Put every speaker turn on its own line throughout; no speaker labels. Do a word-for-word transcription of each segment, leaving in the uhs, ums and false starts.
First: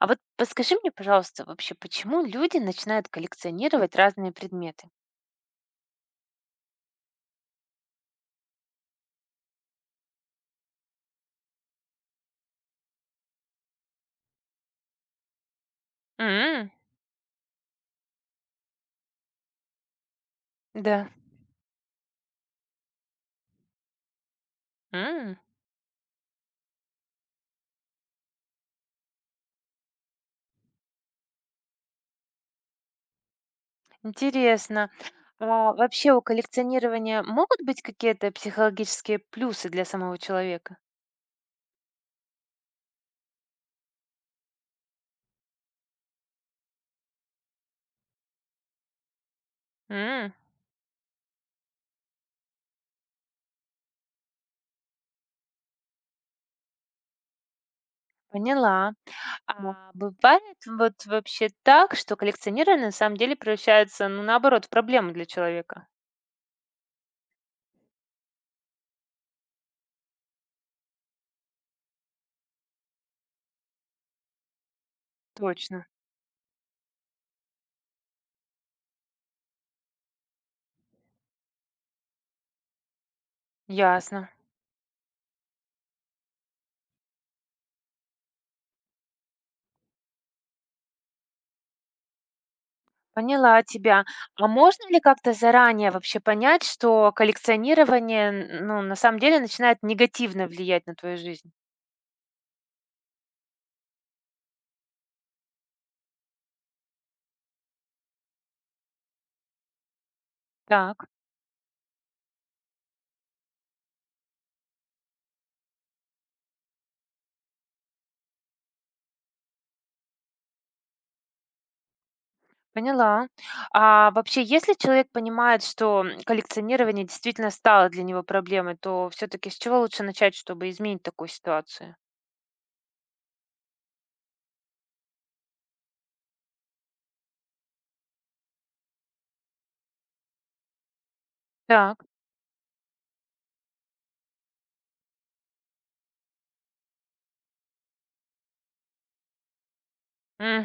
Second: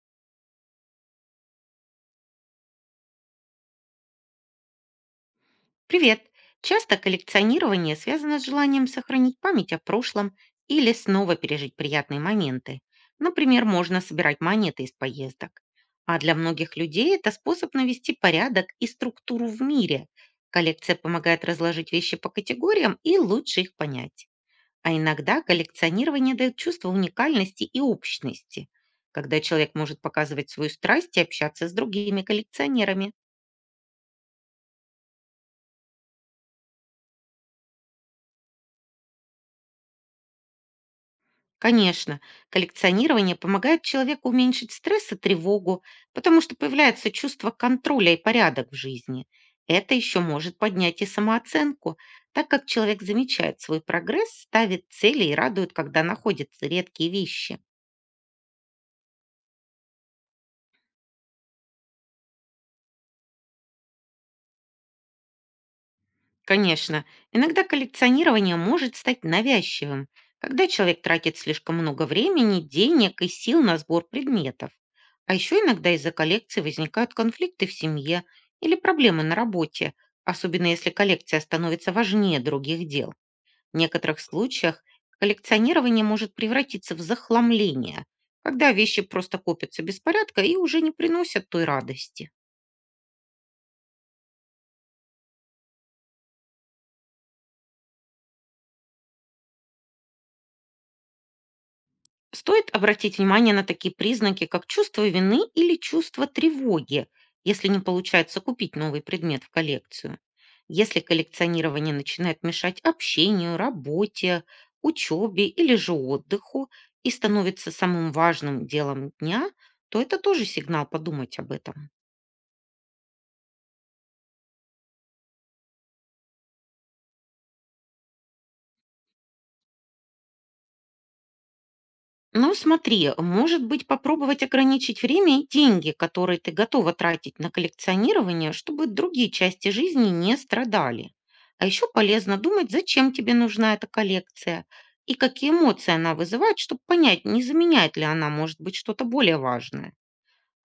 А вот подскажи мне, пожалуйста, вообще, почему люди начинают коллекционировать разные предметы?
Привет! Часто коллекционирование связано с желанием сохранить память о прошлом или снова пережить приятные моменты. Например, можно собирать монеты из поездок. А для
М.
многих людей это способ навести порядок и структуру в мире. Коллекция
Да.
помогает разложить вещи по категориям и лучше их понять. А
М,
иногда коллекционирование дает чувство уникальности и общности, когда человек может показывать свою страсть и общаться с другими коллекционерами.
интересно. А вообще у коллекционирования могут быть какие-то психологические плюсы для самого человека?
Конечно, коллекционирование помогает человеку уменьшить стресс и тревогу, потому что появляется чувство контроля и порядок в жизни. Это еще
М,
может поднять и самооценку, так как человек замечает свой прогресс, ставит цели и радует, когда находятся редкие вещи.
поняла. А бывает вот вообще так, что коллекционирование на самом деле превращается, ну, наоборот, в проблему для человека?
Конечно, иногда коллекционирование может стать навязчивым, когда человек тратит слишком много времени, денег и сил на сбор предметов. А еще
Точно,
иногда из-за коллекции возникают конфликты в семье или проблемы на работе, особенно если коллекция становится важнее других дел. В некоторых
ясно.
случаях коллекционирование может превратиться в захламление, когда вещи просто копятся беспорядка и уже не приносят той радости.
Поняла тебя. А можно ли как-то заранее вообще понять, что коллекционирование, н- ну, на самом деле начинает негативно влиять на твою жизнь?
Стоит обратить внимание на такие признаки, как чувство вины или чувство тревоги, если не получается купить новый предмет в коллекцию. Если
Так,
коллекционирование начинает мешать общению, работе, учебе или же отдыху и становится самым важным делом дня, то это тоже сигнал подумать об этом.
поняла. А вообще, если человек понимает, что м, коллекционирование действительно стало для него проблемой, то все-таки с чего лучше начать, чтобы изменить такую ситуацию?
Ну, смотри, может быть, попробовать ограничить время и деньги, которые ты готова тратить на коллекционирование, чтобы другие части жизни не страдали. А еще
Так,
полезно думать, зачем тебе нужна эта коллекция и какие эмоции она вызывает, чтобы понять, не заменяет ли она, может быть, что-то более важное.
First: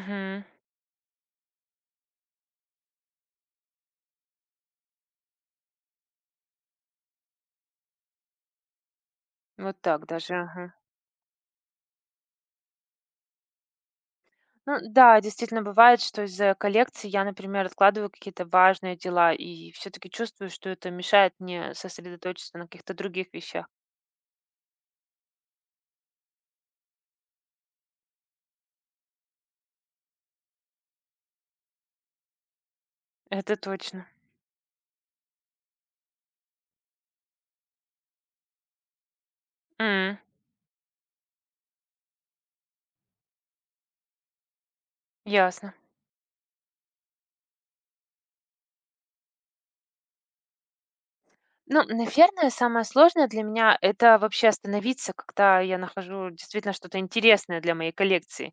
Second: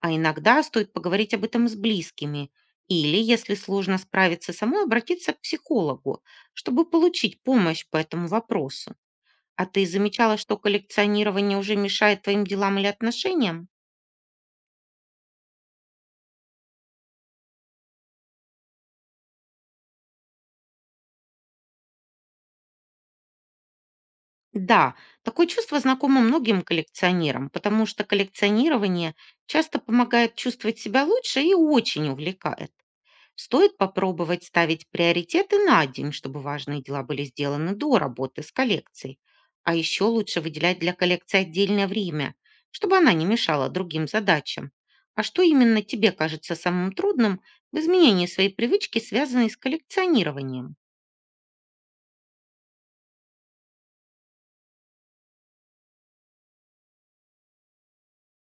А иногда стоит поговорить об этом с близкими или, если сложно справиться самой, обратиться к психологу, чтобы получить помощь по этому вопросу. А
Вот
ты
так даже.
замечала, что
Ага.
коллекционирование уже мешает твоим делам или отношениям?
Ну да, действительно бывает, что из-за коллекции я, например, откладываю какие-то важные дела и все-таки чувствую, что это мешает мне сосредоточиться на каких-то других вещах.
Да, такое чувство знакомо многим коллекционерам, потому что коллекционирование часто помогает чувствовать себя лучше и очень увлекает.
Это
Стоит
точно.
попробовать ставить приоритеты на день, чтобы важные дела были сделаны до работы с коллекцией. А еще
М,
лучше выделять для коллекции отдельное время, чтобы она не мешала другим задачам. А что
ясно.
именно тебе кажется самым трудным в изменении своей привычки, связанной с коллекционированием?
Ну, наверное, самое сложное для меня это вообще остановиться, когда я нахожу действительно что-то интересное для моей коллекции.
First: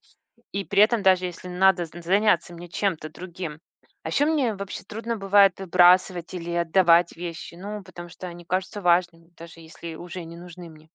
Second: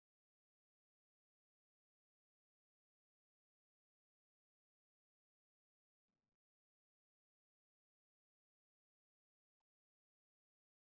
И при этом даже если надо з- заняться мне чем-то другим. А еще мне вообще трудно бывает выбрасывать или отдавать вещи, ну, потому что они кажутся важными, даже если уже не нужны мне.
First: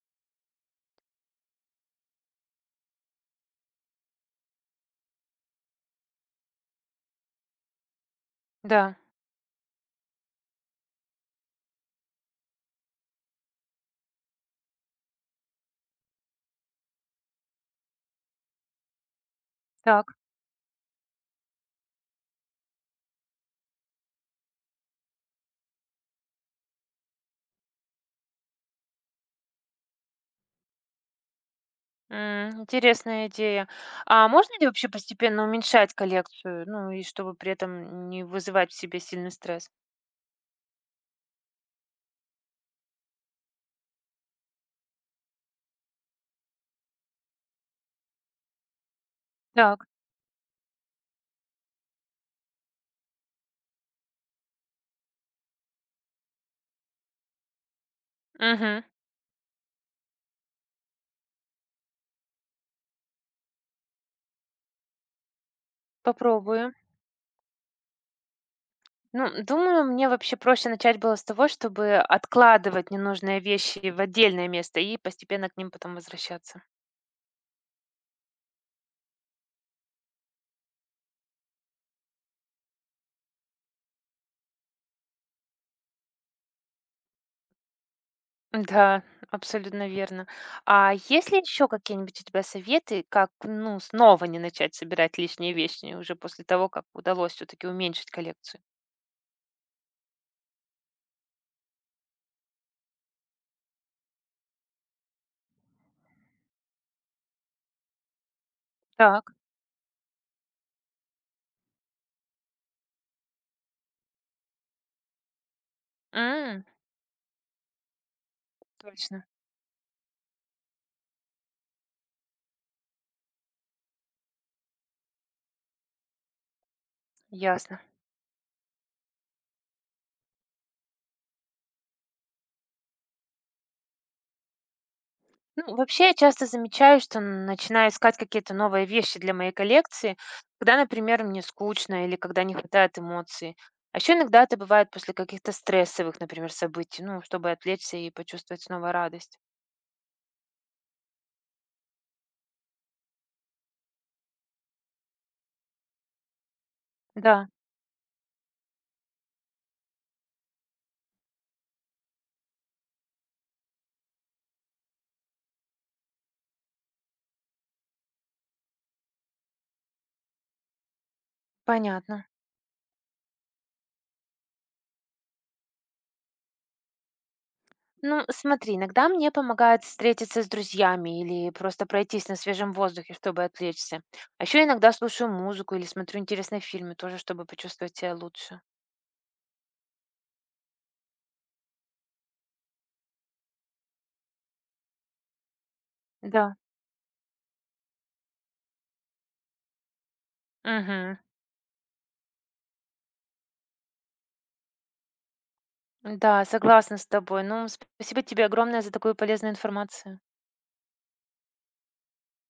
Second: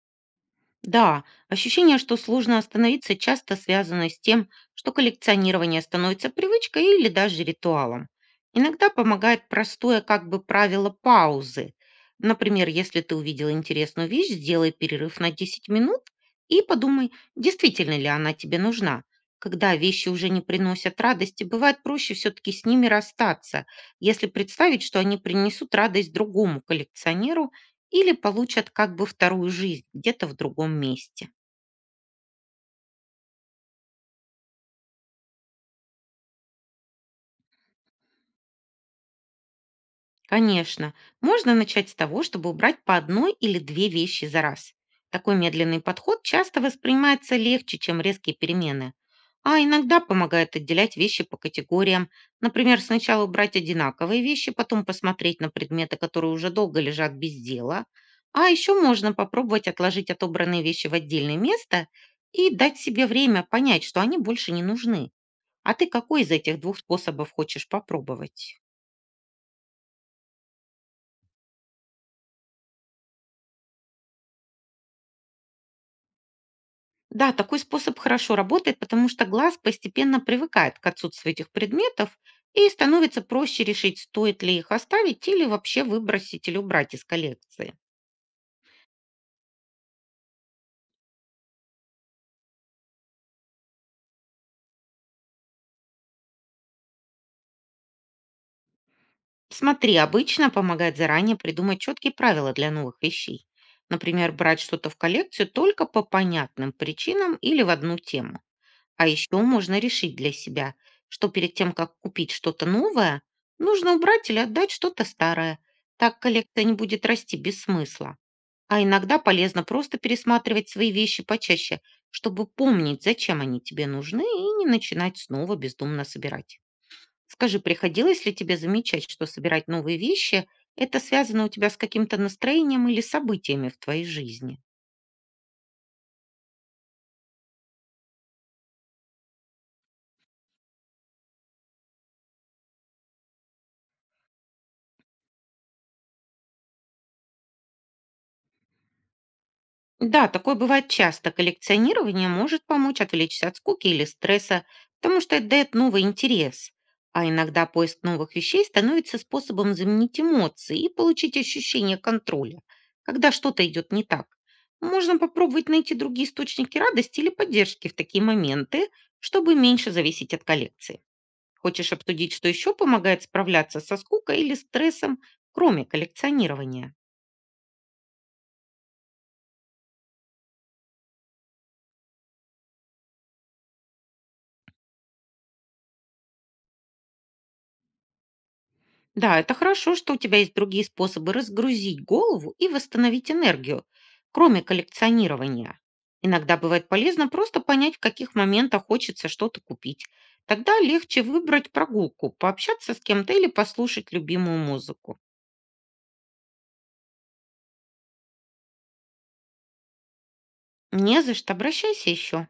Да, ощущение, что сложно остановиться, часто связано с тем, что коллекционирование становится привычкой или даже ритуалом. Иногда
Да.
помогает простое как бы правило паузы. Например, если ты увидел интересную вещь, сделай перерыв на десять минут и подумай, действительно ли она тебе нужна. Когда
Так.
вещи уже не приносят радости, бывает проще все-таки с ними расстаться, если представить, что они принесут радость другому коллекционеру или получат как бы вторую жизнь где-то в другом месте.
М, интересная идея. А можно ли вообще постепенно уменьшать коллекцию, ну и чтобы при этом не вызывать в себе сильный стресс?
Конечно, можно начать с того, чтобы убрать по одной или две вещи за раз. Такой медленный подход часто воспринимается легче, чем резкие перемены. А
Так,
иногда помогает отделять вещи по категориям. Например, сначала убрать одинаковые вещи, потом посмотреть на предметы, которые уже долго лежат без дела. А еще
мгм.
можно попробовать отложить отобранные вещи в отдельное место и дать себе время понять, что они больше не нужны. А ты какой из этих
Попробую.
двух способов хочешь попробовать?
Ну, думаю, мне вообще проще начать было с того, чтобы откладывать ненужные вещи в отдельное место и постепенно к ним потом возвращаться.
Да, такой способ хорошо работает, потому что глаз постепенно привыкает к отсутствию этих предметов и становится проще решить, стоит ли их оставить или вообще выбросить или убрать из коллекции.
Да, абсолютно верно. А есть ли еще какие-нибудь у тебя советы, как, ну, снова не начать собирать лишние вещи уже после того, как удалось все-таки уменьшить коллекцию?
Смотри, обычно помогает заранее придумать четкие правила для новых вещей. Например, брать что-то в коллекцию только по понятным причинам или в одну тему. А еще можно решить для себя, что перед тем, как купить что-то новое, нужно убрать или отдать что-то старое. Так
Так.
коллекция не будет расти без смысла. А иногда
Точно,
полезно просто пересматривать свои вещи почаще, чтобы помнить, зачем они тебе нужны, и не начинать снова бездумно собирать. Скажи,
ясно.
приходилось ли тебе замечать, что собирать новые вещи– это связано у тебя с каким-то настроением или событиями в твоей жизни?
Ну, вообще, я часто замечаю, что н- начинаю искать какие-то новые вещи для моей коллекции, когда, например, мне скучно или когда не хватает эмоций. А еще иногда это бывает после каких-то стрессовых, например, событий, ну, чтобы отвлечься и почувствовать снова радость.
Да, такое бывает часто. Коллекционирование может помочь отвлечься от скуки или стресса, потому что это дает новый интерес. А
Да,
иногда поиск новых вещей становится способом заменить эмоции и получить ощущение контроля, когда что-то идет не так. Можно попробовать найти другие источники радости или поддержки в такие моменты, чтобы меньше зависеть от коллекции. Хочешь
понятно.
обсудить, что еще помогает справляться со скукой или стрессом, кроме коллекционирования?
Ну, смотри, иногда мне помогает встретиться с друзьями или просто пройтись на свежем воздухе, чтобы отвлечься. А еще иногда слушаю музыку или смотрю интересные фильмы тоже, чтобы почувствовать себя лучше.
Да, это хорошо, что у тебя есть другие способы разгрузить голову и восстановить энергию, кроме коллекционирования.
Да.
Иногда бывает полезно просто понять, в каких моментах хочется что-то купить. Тогда
Мгм.
легче выбрать прогулку, пообщаться с кем-то или послушать любимую музыку.
Да, согласна с тобой. Ну, спасибо тебе огромное за такую полезную информацию.
Не за что, обращайся еще.